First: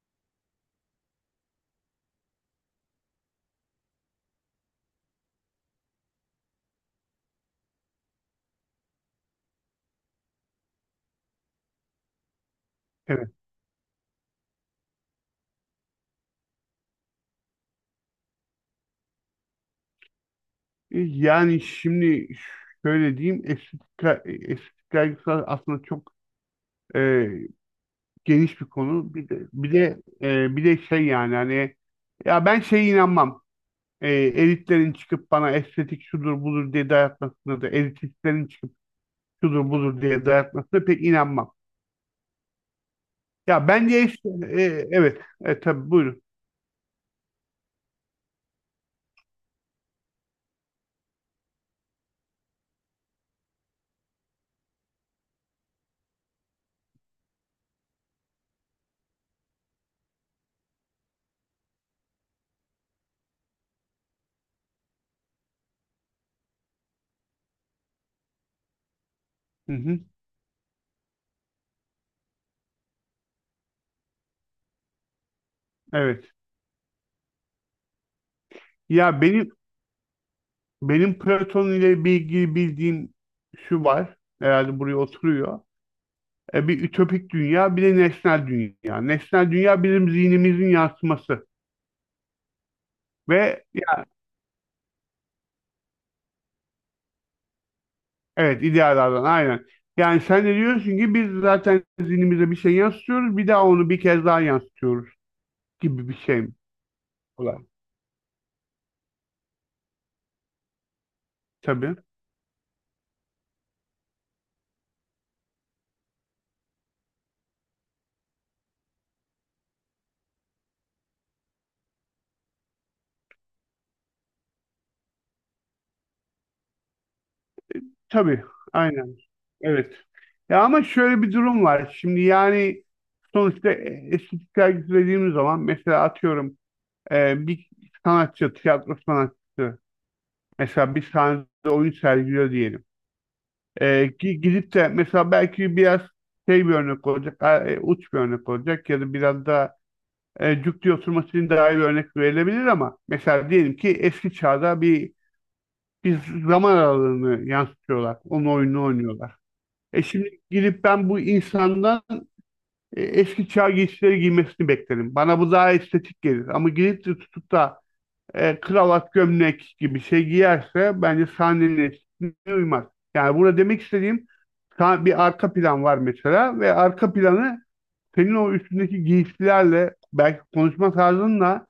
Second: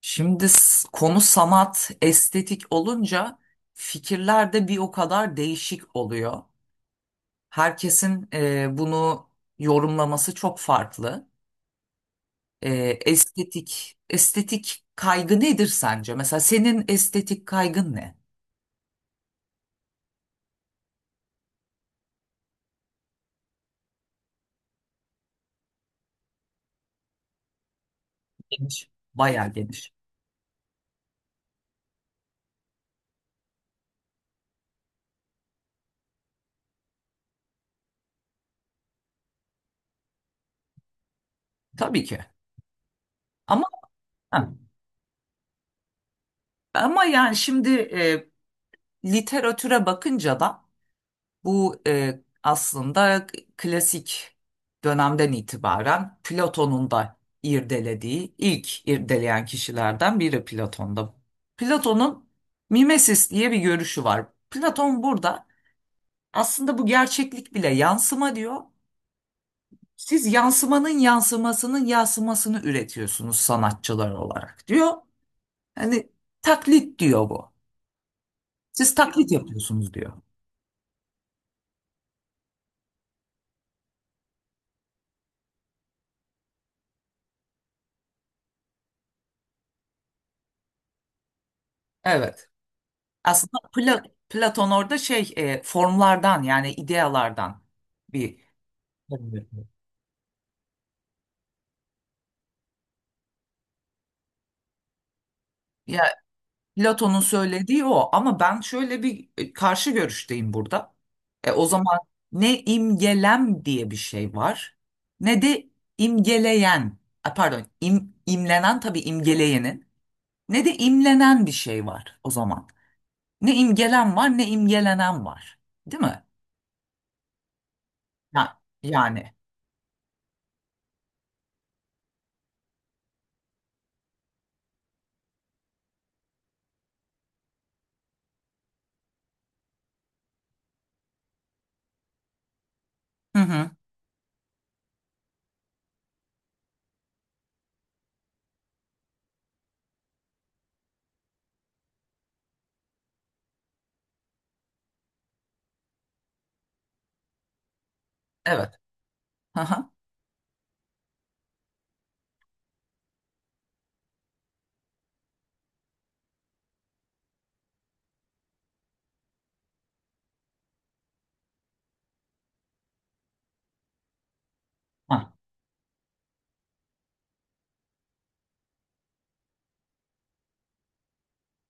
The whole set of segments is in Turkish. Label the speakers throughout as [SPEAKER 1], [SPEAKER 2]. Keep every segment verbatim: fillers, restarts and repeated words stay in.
[SPEAKER 1] Şimdi s- konu sanat, estetik olunca fikirler de bir o kadar değişik oluyor. Herkesin e, bunu yorumlaması çok farklı. E,
[SPEAKER 2] Evet.
[SPEAKER 1] estetik, estetik kaygı nedir sence? Mesela senin estetik kaygın ne?
[SPEAKER 2] E, Yani şimdi şöyle diyeyim, estetik, ka- estetik kaygısı aslında çok e, geniş bir
[SPEAKER 1] Geniş.
[SPEAKER 2] konu. Bir de
[SPEAKER 1] Bayağı
[SPEAKER 2] bir
[SPEAKER 1] geniş.
[SPEAKER 2] de e, bir de şey, yani hani, ya, ben şeye inanmam. E, elitlerin çıkıp bana estetik şudur budur diye dayatmasına da, elitistlerin çıkıp şudur budur diye dayatmasına pek inanmam.
[SPEAKER 1] Tabii ki. Ama
[SPEAKER 2] Ya bence işte,
[SPEAKER 1] ha,
[SPEAKER 2] e, evet, e, tabii, buyurun.
[SPEAKER 1] ama yani şimdi e, literatüre bakınca da bu e, aslında klasik dönemden itibaren Platon'un da irdelediği, ilk irdeleyen kişilerden biri Platon'da. Platon'un mimesis diye bir görüşü var. Platon burada aslında bu gerçeklik bile yansıma diyor.
[SPEAKER 2] Hı hı,
[SPEAKER 1] Siz yansımanın yansımasının yansımasını üretiyorsunuz sanatçılar olarak diyor. Hani
[SPEAKER 2] evet.
[SPEAKER 1] taklit diyor bu. Siz
[SPEAKER 2] Ya
[SPEAKER 1] taklit
[SPEAKER 2] benim
[SPEAKER 1] yapıyorsunuz diyor.
[SPEAKER 2] benim Platon ile ilgili bildiğim şu var. Herhalde buraya oturuyor. E, bir ütopik dünya, bir de nesnel dünya. Nesnel dünya bizim zihnimizin yansıması
[SPEAKER 1] Evet. Aslında
[SPEAKER 2] ve ya-
[SPEAKER 1] Pla- Platon orada şey e, formlardan yani idealardan bir.
[SPEAKER 2] evet, idealardan
[SPEAKER 1] Evet.
[SPEAKER 2] aynen. Yani sen de diyorsun ki biz zaten zihnimize bir şey yansıtıyoruz, bir daha onu bir kez daha yansıtıyoruz
[SPEAKER 1] Ya,
[SPEAKER 2] gibi bir şey mi?
[SPEAKER 1] Platon'un
[SPEAKER 2] Olan.
[SPEAKER 1] söylediği o, ama ben şöyle bir e, karşı görüşteyim burada. E, o
[SPEAKER 2] Tabii.
[SPEAKER 1] zaman ne imgelem diye bir şey var ne de imgeleyen, a, pardon, im, imlenen, tabii imgeleyenin ne de imlenen bir şey var o zaman. Ne imgelen var ne imgelenen var. Değil mi?
[SPEAKER 2] Tabii.
[SPEAKER 1] Ya,
[SPEAKER 2] Aynen.
[SPEAKER 1] yani.
[SPEAKER 2] Evet. Ya ama şöyle bir durum var. Şimdi yani sonuçta e, estetik sergisi dediğimiz zaman, mesela atıyorum, e, bir sanatçı, tiyatro sanatçısı mesela bir sahnede oyun sergiliyor diyelim.
[SPEAKER 1] Hı hı.
[SPEAKER 2] E, ki gidip de mesela belki biraz şey, bir örnek olacak, a- e, uç bir örnek olacak, ya da biraz da e, cuk diye oturması için daha iyi bir örnek verilebilir, ama mesela diyelim ki eski çağda bir bir zaman aralığını yansıtıyorlar. Onun
[SPEAKER 1] Evet.
[SPEAKER 2] oyununu oynuyorlar.
[SPEAKER 1] Hı
[SPEAKER 2] E şimdi gidip ben bu insandan e, eski çağ giysileri giymesini beklerim. Bana bu daha estetik gelir. Ama gidip de tutup da e, kravat gömlek gibi şey giyerse, bence sahnenin estetikliğine uymaz. Yani burada demek istediğim,
[SPEAKER 1] hı.
[SPEAKER 2] bir arka plan var mesela ve arka planı senin o üstündeki giysilerle, belki konuşma tarzınla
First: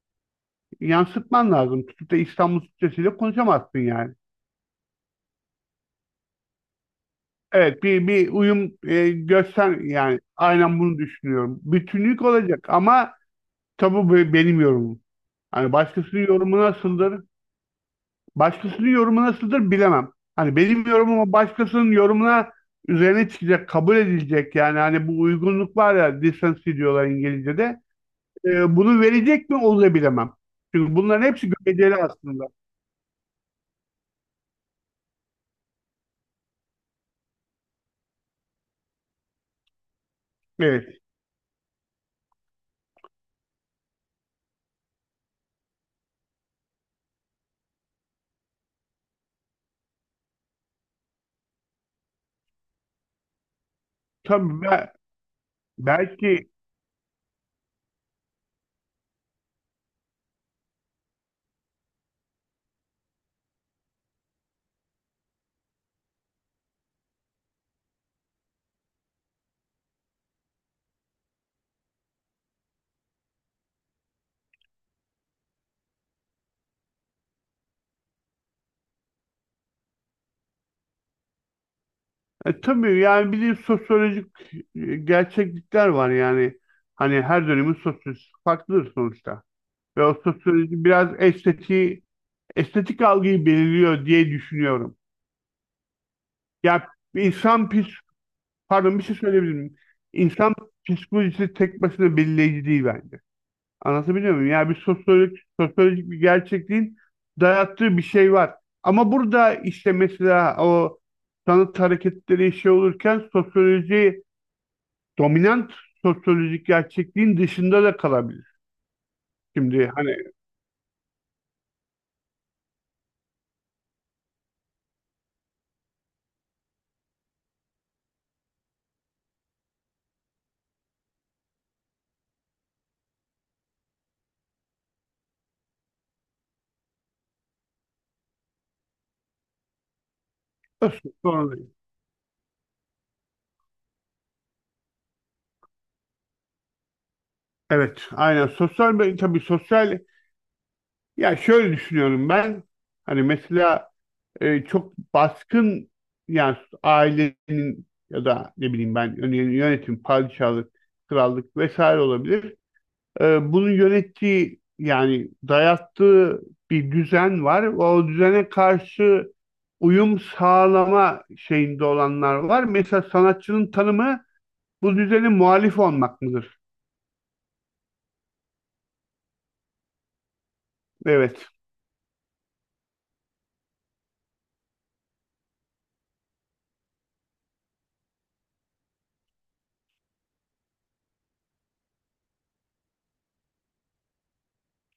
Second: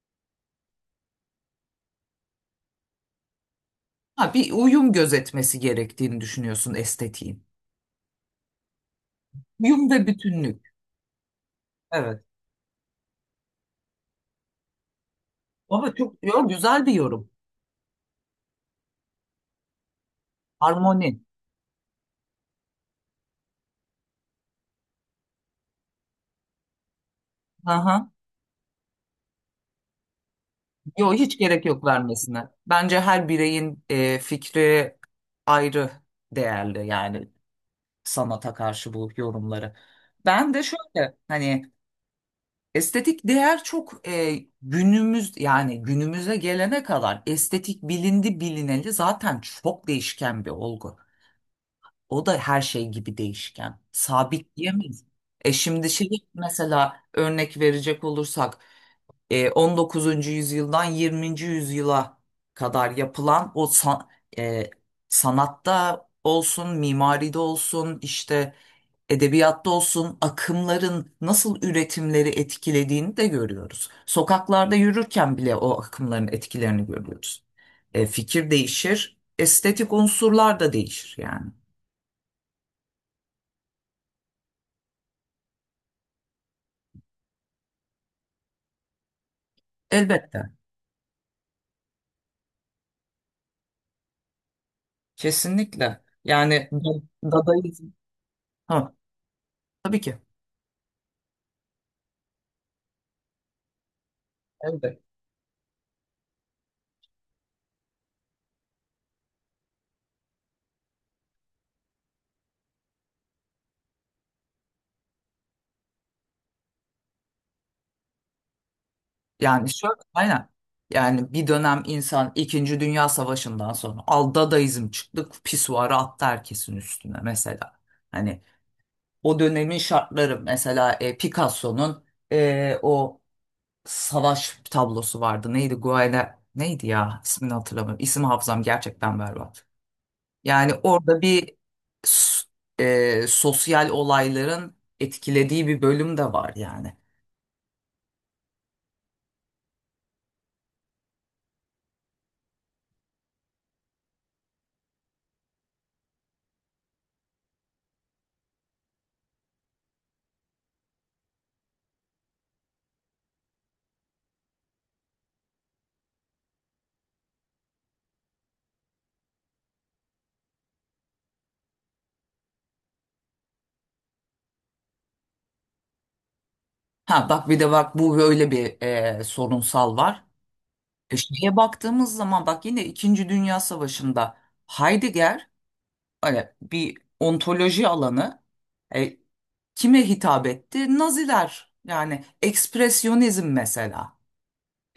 [SPEAKER 2] yansıtman lazım. Tutup da İstanbul Türkçesiyle konuşamazsın yani.
[SPEAKER 1] Ha, bir uyum gözetmesi gerektiğini düşünüyorsun estetiğin.
[SPEAKER 2] Evet, bir, bir uyum e, göster,
[SPEAKER 1] Uyum ve
[SPEAKER 2] yani
[SPEAKER 1] bütünlük.
[SPEAKER 2] aynen bunu düşünüyorum.
[SPEAKER 1] Evet.
[SPEAKER 2] Bütünlük olacak. Ama tabii bu benim yorumum. Hani
[SPEAKER 1] Ama çok
[SPEAKER 2] başkasının
[SPEAKER 1] yo,
[SPEAKER 2] yorumu
[SPEAKER 1] güzel bir
[SPEAKER 2] nasıldır
[SPEAKER 1] yorum.
[SPEAKER 2] Başkasının yorumu nasıldır bilemem. Hani benim
[SPEAKER 1] Harmoni.
[SPEAKER 2] yorumuma, başkasının yorumuna üzerine çıkacak, kabul edilecek, yani hani bu uygunluk var ya, decency diyorlar İngilizce'de.
[SPEAKER 1] Aha.
[SPEAKER 2] Ee, bunu verecek mi onu da bilemem. Çünkü
[SPEAKER 1] Yo,
[SPEAKER 2] bunların
[SPEAKER 1] hiç
[SPEAKER 2] hepsi
[SPEAKER 1] gerek yok
[SPEAKER 2] göreceli aslında.
[SPEAKER 1] vermesine. Bence her bireyin e, fikri ayrı değerli, yani sanata karşı bu yorumları. Ben de
[SPEAKER 2] Evet.
[SPEAKER 1] şöyle hani estetik değer çok, e, günümüz yani günümüze gelene kadar estetik bilindi bilineli zaten çok değişken bir olgu. O da her şey gibi değişken. Sabit
[SPEAKER 2] Tabii. Be-
[SPEAKER 1] diyemeyiz. E şimdi şey
[SPEAKER 2] belki
[SPEAKER 1] mesela örnek verecek olursak e, on dokuzuncu yüzyıldan yirminci yüzyıla kadar yapılan o san- e, sanatta olsun, mimaride olsun, işte edebiyatta olsun akımların nasıl üretimleri etkilediğini de görüyoruz. Sokaklarda yürürken bile o akımların etkilerini görüyoruz. E, fikir değişir, estetik unsurlar da değişir yani.
[SPEAKER 2] e, tabii, yani bir de sosyolojik e, gerçeklikler var yani. Hani her dönemin sosyolojisi farklıdır sonuçta. Ve o
[SPEAKER 1] Elbette.
[SPEAKER 2] sosyoloji biraz estetiği, estetik algıyı belirliyor diye düşünüyorum.
[SPEAKER 1] Kesinlikle. Yani,
[SPEAKER 2] Ya
[SPEAKER 1] da-
[SPEAKER 2] insan
[SPEAKER 1] Dadaizm.
[SPEAKER 2] pis
[SPEAKER 1] Ha,
[SPEAKER 2] Pardon, bir şey söyleyebilir miyim?
[SPEAKER 1] tabii ki.
[SPEAKER 2] İnsan psikolojisi tek başına belirleyici değil bence. Anlatabiliyor muyum? Yani bir
[SPEAKER 1] Evet.
[SPEAKER 2] sosyolojik, sosyolojik bir gerçekliğin dayattığı bir şey var. Ama burada işte mesela, o sanat hareketleri şey olurken, sosyoloji, dominant sosyolojik gerçekliğin dışında da kalabilir.
[SPEAKER 1] Yani,
[SPEAKER 2] Şimdi
[SPEAKER 1] şöyle
[SPEAKER 2] hani
[SPEAKER 1] aynen. Yani bir dönem insan İkinci Dünya Savaşı'ndan sonra al Dadaizm çıktı, pisuarı attı herkesin üstüne mesela. Hani o dönemin şartları mesela e, Picasso'nun e, o savaş tablosu vardı. Neydi? Guernica neydi ya? İsmini hatırlamıyorum. İsim hafızam gerçekten berbat. Yani orada bir
[SPEAKER 2] sonra-
[SPEAKER 1] s- e, sosyal olayların etkilediği bir bölüm de var yani.
[SPEAKER 2] evet, aynen, sosyal, tabii sosyal, ya şöyle düşünüyorum ben: hani mesela e, çok baskın, yani ailenin ya da ne bileyim ben, yönetim, padişahlık, krallık vesaire olabilir. E, bunun yönettiği, yani dayattığı bir düzen var. O düzene karşı uyum sağlama şeyinde olanlar var. Mesela sanatçının tanımı bu düzene muhalif olmak mıdır?
[SPEAKER 1] Ha, bak, bir de bak, bu böyle bir e, sorunsal var. E,
[SPEAKER 2] Evet.
[SPEAKER 1] şeye baktığımız zaman, bak, yine İkinci Dünya Savaşı'nda Heidegger, hani bir ontoloji alanı, e, kime hitap etti? Naziler, yani ekspresyonizm mesela.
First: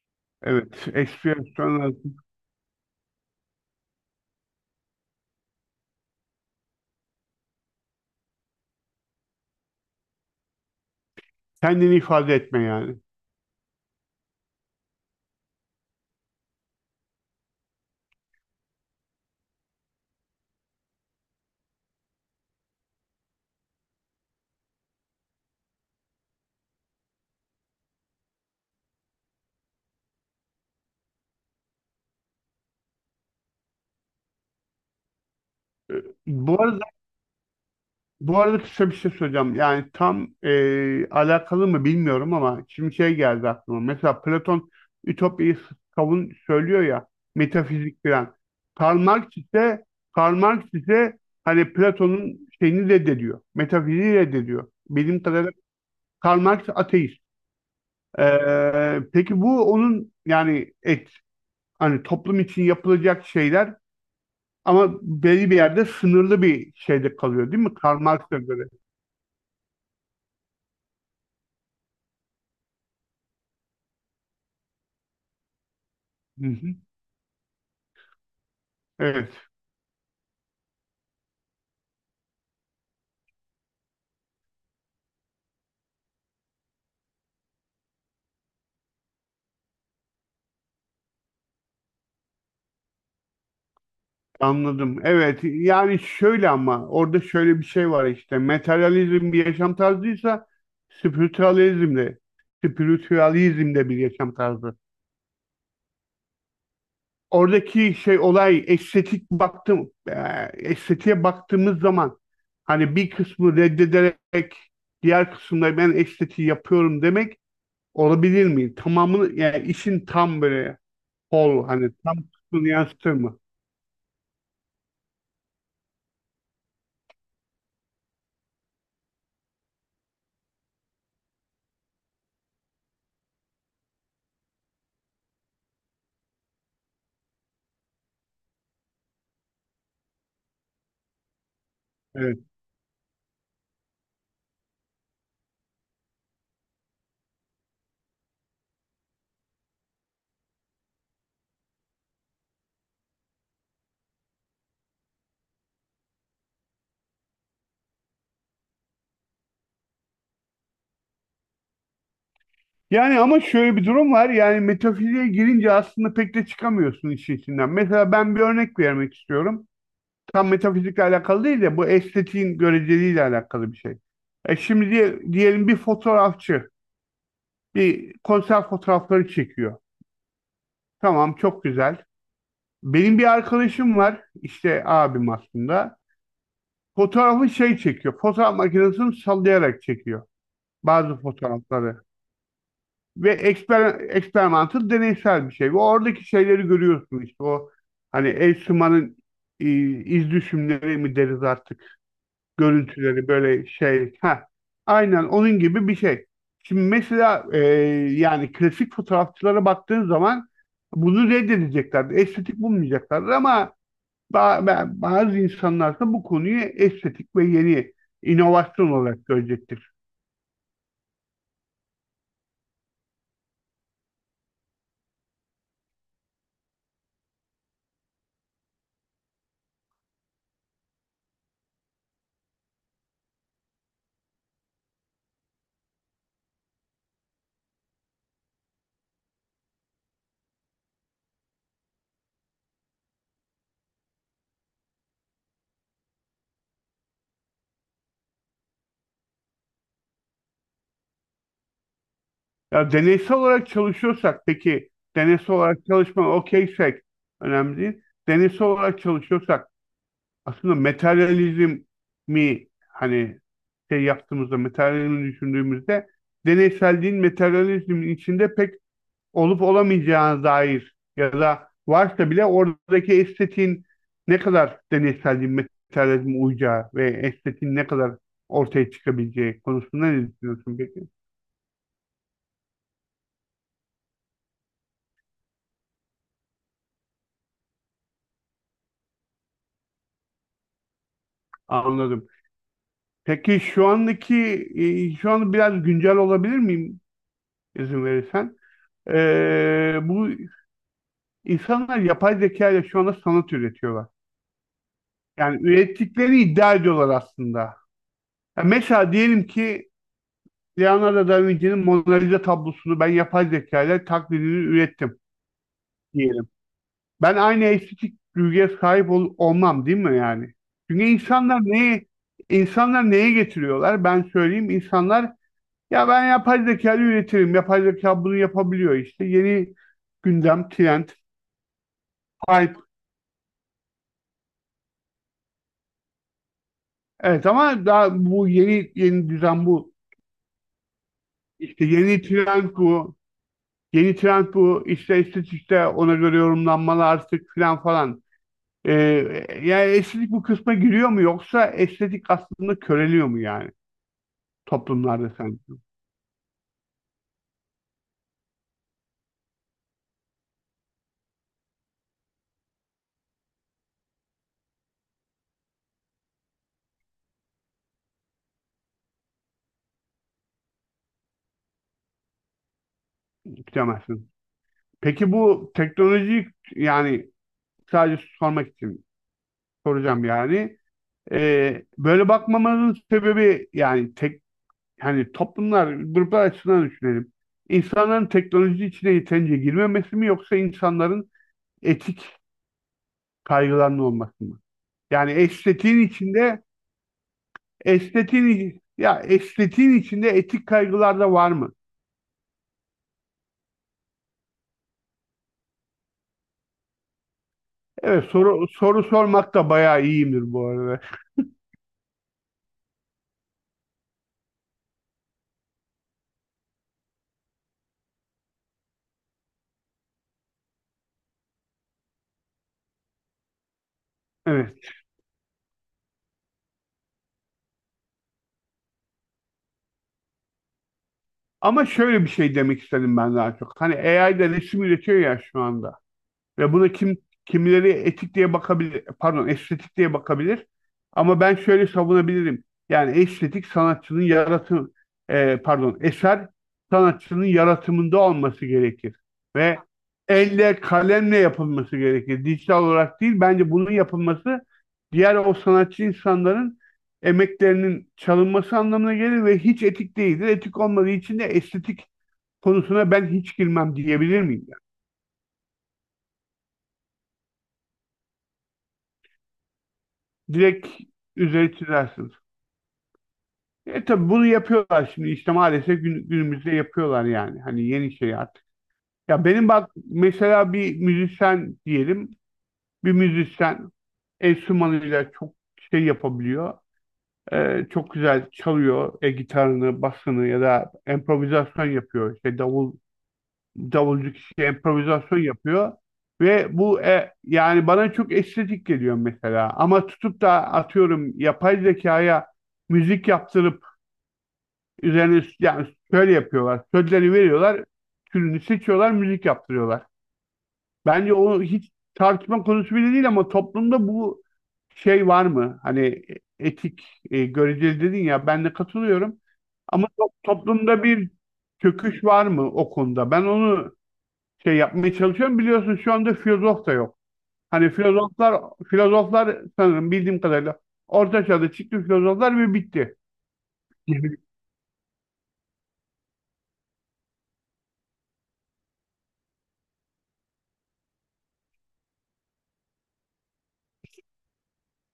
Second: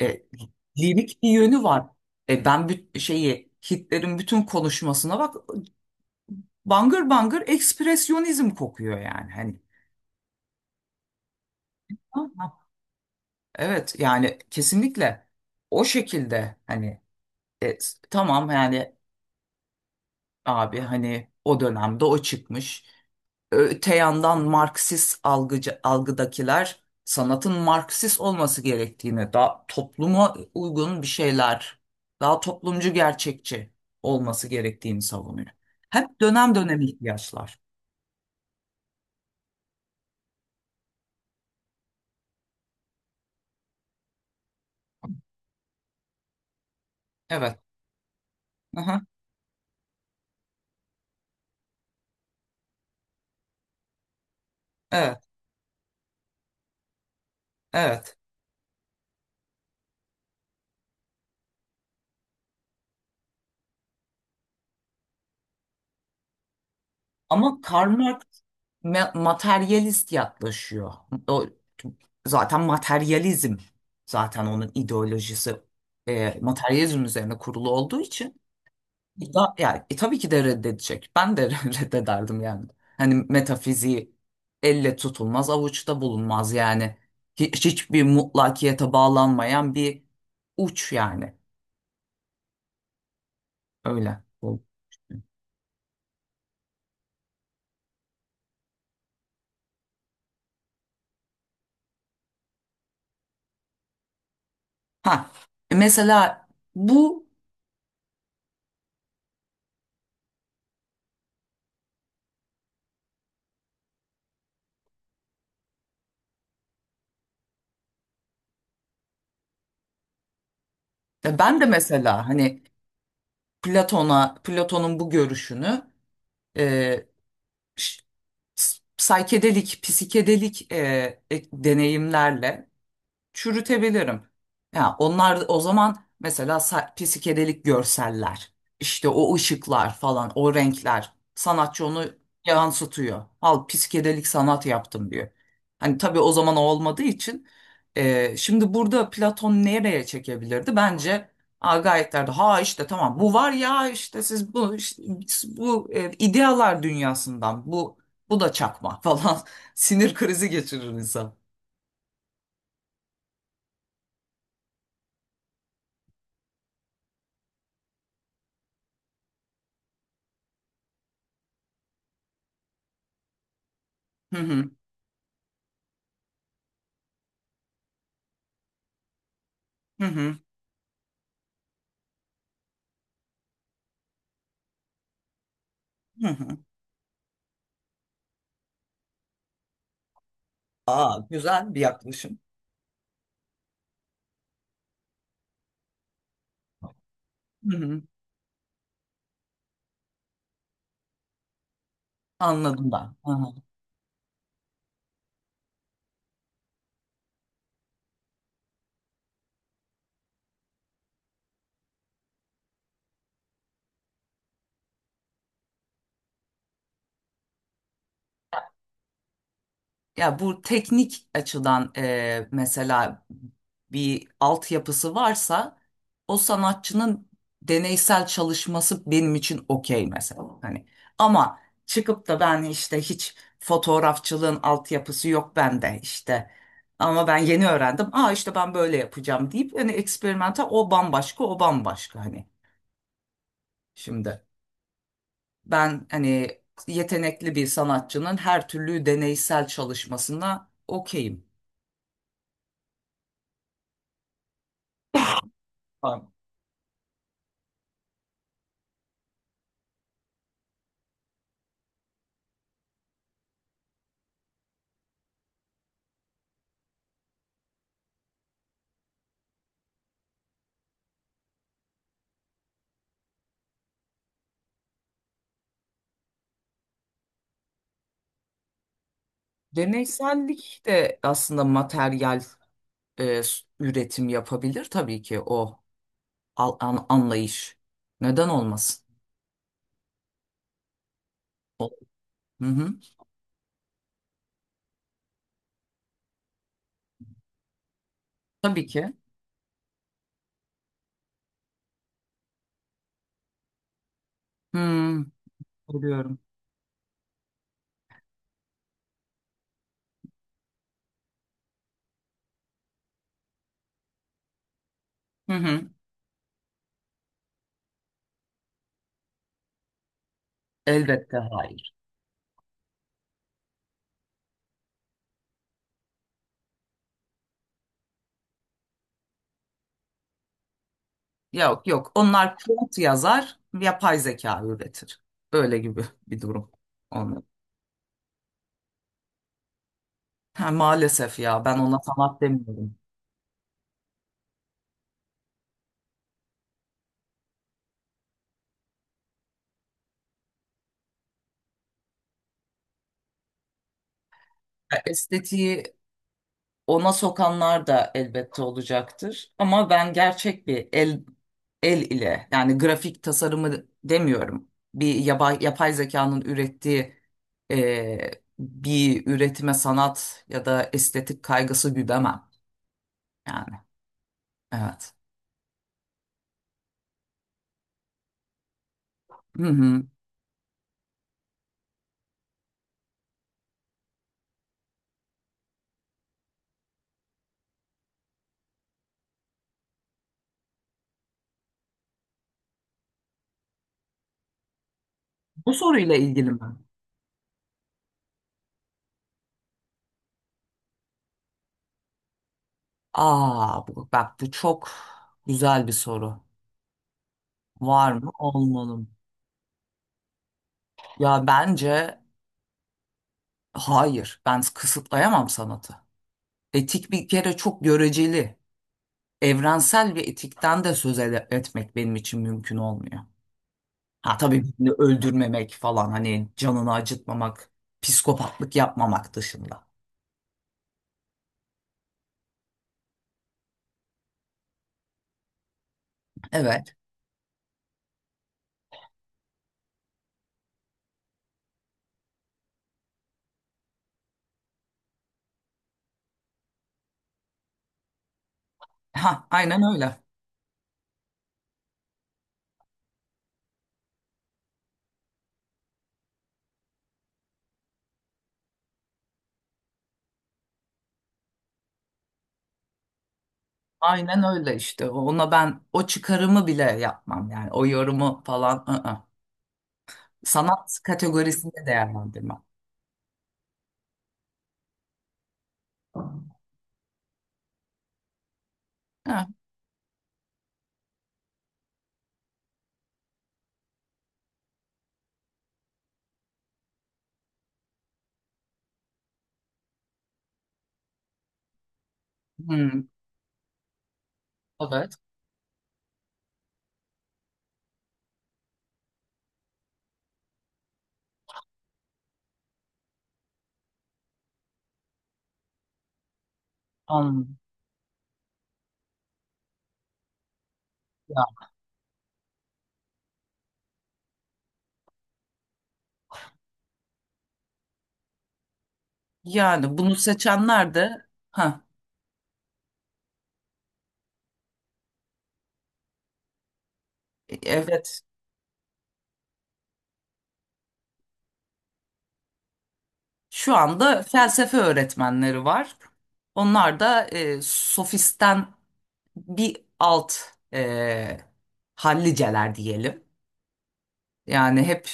[SPEAKER 1] E,
[SPEAKER 2] Evet.
[SPEAKER 1] Lirik bir yönü var.
[SPEAKER 2] Ekspresyon,
[SPEAKER 1] E, ben büt- şeyi, Hitler'in bütün konuşmasına bak, bangır bangır ekspresyonizm kokuyor yani, hani.
[SPEAKER 2] kendini ifade
[SPEAKER 1] Aha.
[SPEAKER 2] etme yani.
[SPEAKER 1] Evet, yani kesinlikle o şekilde, hani e, s- tamam yani, abi, hani o dönemde o çıkmış. Öte yandan Marksist algıcı, algıdakiler sanatın Marksist olması gerektiğini, daha topluma uygun bir şeyler, daha toplumcu gerçekçi olması gerektiğini savunuyor.
[SPEAKER 2] E,
[SPEAKER 1] Hep dönem
[SPEAKER 2] Bu
[SPEAKER 1] dönem
[SPEAKER 2] arada
[SPEAKER 1] ihtiyaçlar.
[SPEAKER 2] Bu arada kısa bir şey söyleyeceğim. Yani tam e, alakalı mı bilmiyorum ama şimdi şey geldi aklıma. Mesela Platon Ütopya'yı savun söylüyor ya,
[SPEAKER 1] Evet.
[SPEAKER 2] metafizik falan. Karl
[SPEAKER 1] Aha,
[SPEAKER 2] Marx ise Karl Marx ise hani Platon'un şeyini reddediyor. Metafiziği reddediyor.
[SPEAKER 1] evet.
[SPEAKER 2] Benim kadarıyla Karl Marx ateist.
[SPEAKER 1] Evet.
[SPEAKER 2] Ee, peki bu onun, yani et hani, toplum için yapılacak şeyler ama belli bir yerde, sınırlı bir şeyde kalıyor
[SPEAKER 1] Ama
[SPEAKER 2] değil mi?
[SPEAKER 1] Karl
[SPEAKER 2] Karl
[SPEAKER 1] Marx
[SPEAKER 2] Marx'a göre.
[SPEAKER 1] ma- materyalist yaklaşıyor. O, zaten materyalizm, zaten onun ideolojisi e,
[SPEAKER 2] Hı hı.
[SPEAKER 1] materyalizm üzerine kurulu olduğu için
[SPEAKER 2] Evet.
[SPEAKER 1] e, da, yani, e, tabii ki de reddedecek. Ben de reddederdim yani. Hani metafiziği elle tutulmaz, avuçta bulunmaz yani. Hiç, hiçbir mutlakiyete bağlanmayan bir uç yani. Öyle.
[SPEAKER 2] Anladım. Evet, yani şöyle ama, orada şöyle bir şey var işte. Materyalizm bir yaşam tarzıysa, spiritualizm de spiritualizm de bir yaşam tarzı.
[SPEAKER 1] Ha, e, mesela bu
[SPEAKER 2] Oradaki şey, olay, estetik baktım eee, estetiğe baktığımız zaman, hani bir kısmı reddederek diğer kısımda ben estetiği yapıyorum demek olabilir mi? Tamamını, yani işin tam böyle
[SPEAKER 1] e, Ben de
[SPEAKER 2] whole, hani tam
[SPEAKER 1] mesela hani
[SPEAKER 2] kısmını yansıtır mı?
[SPEAKER 1] Platon'a, Platon'un bu görüşünü e, ş- s- saykedelik, psikedelik e, e- deneyimlerle çürütebilirim. Ya onlar o zaman mesela sa- psikedelik görseller, işte o ışıklar falan, o renkler, sanatçı onu
[SPEAKER 2] Evet.
[SPEAKER 1] yansıtıyor. Al, psikedelik sanat yaptım diyor. Hani tabii o zaman o olmadığı için e, şimdi burada Platon nereye çekebilirdi? Bence Agayitlerde, ha, işte tamam, bu var ya işte, siz bu işte bu e, idealar dünyasından, bu bu da çakma falan, sinir krizi geçirir insan.
[SPEAKER 2] Yani ama şöyle bir durum var. Yani metafiziğe girince aslında pek de çıkamıyorsun işin içinden. Mesela ben bir örnek vermek istiyorum. Tam metafizikle alakalı değil de, bu estetiğin göreceliğiyle alakalı bir şey.
[SPEAKER 1] Hı
[SPEAKER 2] E
[SPEAKER 1] hı,
[SPEAKER 2] şimdi diye- diyelim, bir fotoğrafçı bir konser fotoğrafları çekiyor.
[SPEAKER 1] hı hı.
[SPEAKER 2] Tamam, çok güzel. Benim bir arkadaşım var, işte abim aslında.
[SPEAKER 1] Hı hı.
[SPEAKER 2] Fotoğrafı şey çekiyor. Fotoğraf makinesini sallayarak çekiyor bazı
[SPEAKER 1] Aa, güzel bir
[SPEAKER 2] fotoğrafları.
[SPEAKER 1] yaklaşım.
[SPEAKER 2] Ve eksper, eksperimental, deneysel bir şey. Ve oradaki şeyleri görüyorsun, işte o
[SPEAKER 1] Hı hı,
[SPEAKER 2] hani el e, iz düşümleri mi deriz artık,
[SPEAKER 1] anladım ben.
[SPEAKER 2] görüntüleri,
[SPEAKER 1] Hı hı.
[SPEAKER 2] böyle şey. Ha, aynen onun gibi bir şey. Şimdi mesela e, yani klasik fotoğrafçılara baktığın zaman bunu reddedeceklerdi. Estetik bulmayacaklardı ama ba- ba- bazı insanlar da bu konuyu estetik ve yeni inovasyon olarak görecektir.
[SPEAKER 1] Ya, bu teknik açıdan e, mesela bir altyapısı varsa o sanatçının deneysel çalışması benim için okey mesela. Hani ama çıkıp da ben işte, hiç fotoğrafçılığın altyapısı yok bende işte. Ama ben yeni öğrendim. Aa, işte ben böyle yapacağım deyip hani eksperimental, o bambaşka, o bambaşka hani, şimdi. Ben hani yetenekli bir sanatçının her türlü deneysel çalışmasına okeyim.
[SPEAKER 2] Ya deneysel olarak çalışıyorsak, peki deneysel olarak
[SPEAKER 1] Tamam.
[SPEAKER 2] çalışma okeysek önemli değil. Deneysel olarak çalışıyorsak, aslında materyalizm mi, hani şey yaptığımızda, materyalizmi düşündüğümüzde, deneyselliğin materyalizmin içinde pek olup olamayacağına dair, ya da varsa bile oradaki estetiğin ne kadar deneyselliğin materyalizme uyacağı ve estetiğin ne kadar ortaya çıkabileceği konusunda ne düşünüyorsun
[SPEAKER 1] Deneysellik
[SPEAKER 2] peki?
[SPEAKER 1] de aslında materyal e, s- üretim yapabilir, tabii ki o al- an- anlayış. Neden olmasın? O.
[SPEAKER 2] Anladım.
[SPEAKER 1] Hı hı.
[SPEAKER 2] Peki şu andaki, e, şu an biraz güncel olabilir miyim, izin verirsen?
[SPEAKER 1] Tabii ki.
[SPEAKER 2] Ee, bu insanlar yapay zeka ile şu anda sanat üretiyorlar.
[SPEAKER 1] Hmm,
[SPEAKER 2] Yani
[SPEAKER 1] biliyorum.
[SPEAKER 2] ürettikleri iddia ediyorlar aslında. Ya mesela diyelim ki, Leonardo da Vinci'nin Mona Lisa tablosunu ben yapay zeka ile taklidini ürettim
[SPEAKER 1] Hı hı.
[SPEAKER 2] diyelim. Ben aynı estetik duyguya sahip ol- olmam değil mi yani? Çünkü
[SPEAKER 1] Elbette
[SPEAKER 2] insanlar
[SPEAKER 1] hayır.
[SPEAKER 2] neye, insanlar neye getiriyorlar? Ben söyleyeyim, insanlar: ya ben yapay zekayla üretirim. Yapay zeka bunu yapabiliyor işte. Yeni gündem, trend,
[SPEAKER 1] Yok, yok. Onlar
[SPEAKER 2] hype.
[SPEAKER 1] kod yazar, yapay zeka üretir. Öyle gibi bir durum. Onlar.
[SPEAKER 2] Evet ama daha bu yeni yeni düzen bu.
[SPEAKER 1] Ha, maalesef, ya ben
[SPEAKER 2] İşte
[SPEAKER 1] ona
[SPEAKER 2] yeni
[SPEAKER 1] sanat
[SPEAKER 2] trend
[SPEAKER 1] demiyorum.
[SPEAKER 2] bu. Yeni trend bu. İşte estetikte ona göre yorumlanmalar artık filan falan. Ee, Yani estetik bu kısma giriyor mu, yoksa estetik aslında köreliyor mu, yani
[SPEAKER 1] Ya,
[SPEAKER 2] toplumlarda, sen
[SPEAKER 1] estetiği ona sokanlar da elbette olacaktır. Ama ben gerçek bir el el ile, yani grafik tasarımı demiyorum, bir yapay, yapay zekanın ürettiği e, bir üretime sanat ya da estetik kaygısı güdemem. Yani,
[SPEAKER 2] bilemezsin.
[SPEAKER 1] evet.
[SPEAKER 2] Peki bu teknoloji, yani sadece sormak için
[SPEAKER 1] Hı hı.
[SPEAKER 2] soracağım yani. Ee, böyle bakmamanın sebebi, yani tek, hani toplumlar, gruplar açısından düşünelim. İnsanların teknoloji içine yeterince girmemesi mi, yoksa insanların etik kaygılarının olması mı? Yani
[SPEAKER 1] Bu
[SPEAKER 2] estetiğin
[SPEAKER 1] soruyla ilgili mi?
[SPEAKER 2] içinde, estetiğin ya estetiğin içinde etik kaygılar da var mı?
[SPEAKER 1] Aa, bu- bak, bu çok güzel bir soru. Var
[SPEAKER 2] Evet,
[SPEAKER 1] mı?
[SPEAKER 2] soru
[SPEAKER 1] Olmalı
[SPEAKER 2] soru
[SPEAKER 1] mı?
[SPEAKER 2] sormak da bayağı iyiyimdir bu arada.
[SPEAKER 1] Ya, bence hayır. Ben kısıtlayamam sanatı. Etik bir kere çok göreceli. Evrensel bir etikten de söz ede- etmek benim için mümkün olmuyor. Ha, tabii
[SPEAKER 2] Evet.
[SPEAKER 1] birini öldürmemek falan, hani canını acıtmamak, psikopatlık yapmamak dışında.
[SPEAKER 2] Ama şöyle bir şey demek istedim ben daha çok. Hani A I de resim üretiyor ya şu anda. Ve bunu
[SPEAKER 1] Evet.
[SPEAKER 2] kim, kimileri etik diye bakabilir, pardon, estetik diye bakabilir. Ama ben şöyle savunabilirim. Yani estetik, sanatçının yaratım, e, pardon, eser, sanatçının yaratımında olması gerekir.
[SPEAKER 1] Ha,
[SPEAKER 2] Ve
[SPEAKER 1] aynen öyle.
[SPEAKER 2] elle, kalemle yapılması gerekir. Dijital olarak değil. Bence bunun yapılması, diğer o sanatçı insanların emeklerinin çalınması anlamına gelir ve hiç etik değildir. Etik olmadığı için de estetik konusuna ben hiç girmem diyebilir
[SPEAKER 1] Aynen
[SPEAKER 2] miyim?
[SPEAKER 1] öyle işte. Ona ben o çıkarımı bile yapmam yani. O yorumu falan, ı-ı.
[SPEAKER 2] Direkt
[SPEAKER 1] Sanat
[SPEAKER 2] üzeri
[SPEAKER 1] kategorisinde
[SPEAKER 2] çizersiniz.
[SPEAKER 1] değerlendirmem.
[SPEAKER 2] E tabii bunu yapıyorlar şimdi işte, maalesef gün- günümüzde yapıyorlar yani. Hani yeni şey artık. Ya
[SPEAKER 1] Ha.
[SPEAKER 2] benim bak mesela, bir müzisyen diyelim. Bir müzisyen enstrümanıyla çok şey yapabiliyor. E, çok güzel çalıyor e, gitarını, basını, ya da improvizasyon yapıyor. İşte davul
[SPEAKER 1] Hmm,
[SPEAKER 2] davulcu kişi
[SPEAKER 1] evet.
[SPEAKER 2] improvizasyon yapıyor ve bu e, yani bana çok estetik geliyor mesela. Ama tutup da atıyorum, yapay zekaya müzik yaptırıp üzerine, yani şöyle yapıyorlar: sözleri
[SPEAKER 1] Anladım.
[SPEAKER 2] veriyorlar, türünü seçiyorlar, müzik yaptırıyorlar. Bence o
[SPEAKER 1] Ya.
[SPEAKER 2] hiç tartışma konusu bile değil, ama toplumda bu şey var mı? Hani etik e, göreceli dedin ya, ben de katılıyorum,
[SPEAKER 1] Yani
[SPEAKER 2] ama
[SPEAKER 1] bunu
[SPEAKER 2] to-
[SPEAKER 1] seçenler
[SPEAKER 2] toplumda
[SPEAKER 1] de
[SPEAKER 2] bir
[SPEAKER 1] ha
[SPEAKER 2] çöküş var mı o konuda? Ben onu şey yapmaya çalışıyorum. Biliyorsun şu anda filozof da yok.
[SPEAKER 1] e,
[SPEAKER 2] Hani
[SPEAKER 1] evet.
[SPEAKER 2] filozoflar, filozoflar sanırım bildiğim kadarıyla orta çağda çıktı filozoflar ve bitti.
[SPEAKER 1] Şu anda felsefe öğretmenleri var. Onlar da e, sofisten bir alt e, halliceler diyelim. Yani hep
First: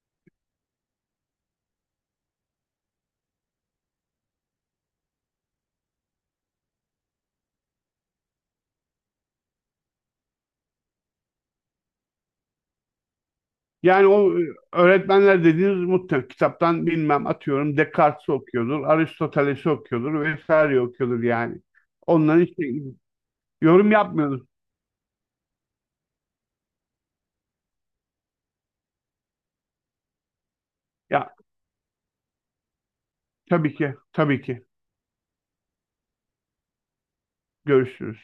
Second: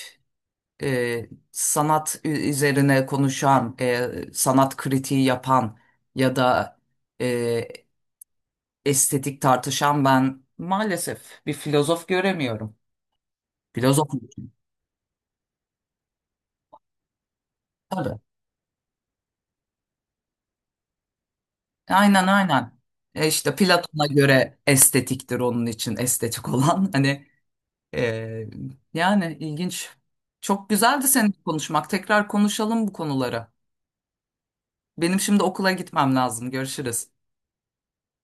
[SPEAKER 1] e, sanat ü- üzerine konuşan, e, sanat kritiği yapan ya da e, estetik tartışan ben, maalesef bir filozof göremiyorum.
[SPEAKER 2] Yani
[SPEAKER 1] Filozof mu?
[SPEAKER 2] o, e, öğretmenler dediğiniz muhtemelen kitaptan, bilmem, atıyorum
[SPEAKER 1] Tabii.
[SPEAKER 2] Descartes'i okuyordur, Aristoteles'i okuyordur, vesaire okuyordur yani.
[SPEAKER 1] Aynen,
[SPEAKER 2] Onların işte
[SPEAKER 1] aynen. E işte
[SPEAKER 2] yorum
[SPEAKER 1] Platon'a
[SPEAKER 2] yapmıyoruz.
[SPEAKER 1] göre estetiktir onun için estetik olan. Hani. Ee, Yani, ilginç. Çok güzeldi
[SPEAKER 2] Ya
[SPEAKER 1] seninle konuşmak. Tekrar konuşalım bu konuları.
[SPEAKER 2] tabii ki, tabii ki,
[SPEAKER 1] Benim şimdi okula gitmem lazım. Görüşürüz.
[SPEAKER 2] görüşürüz.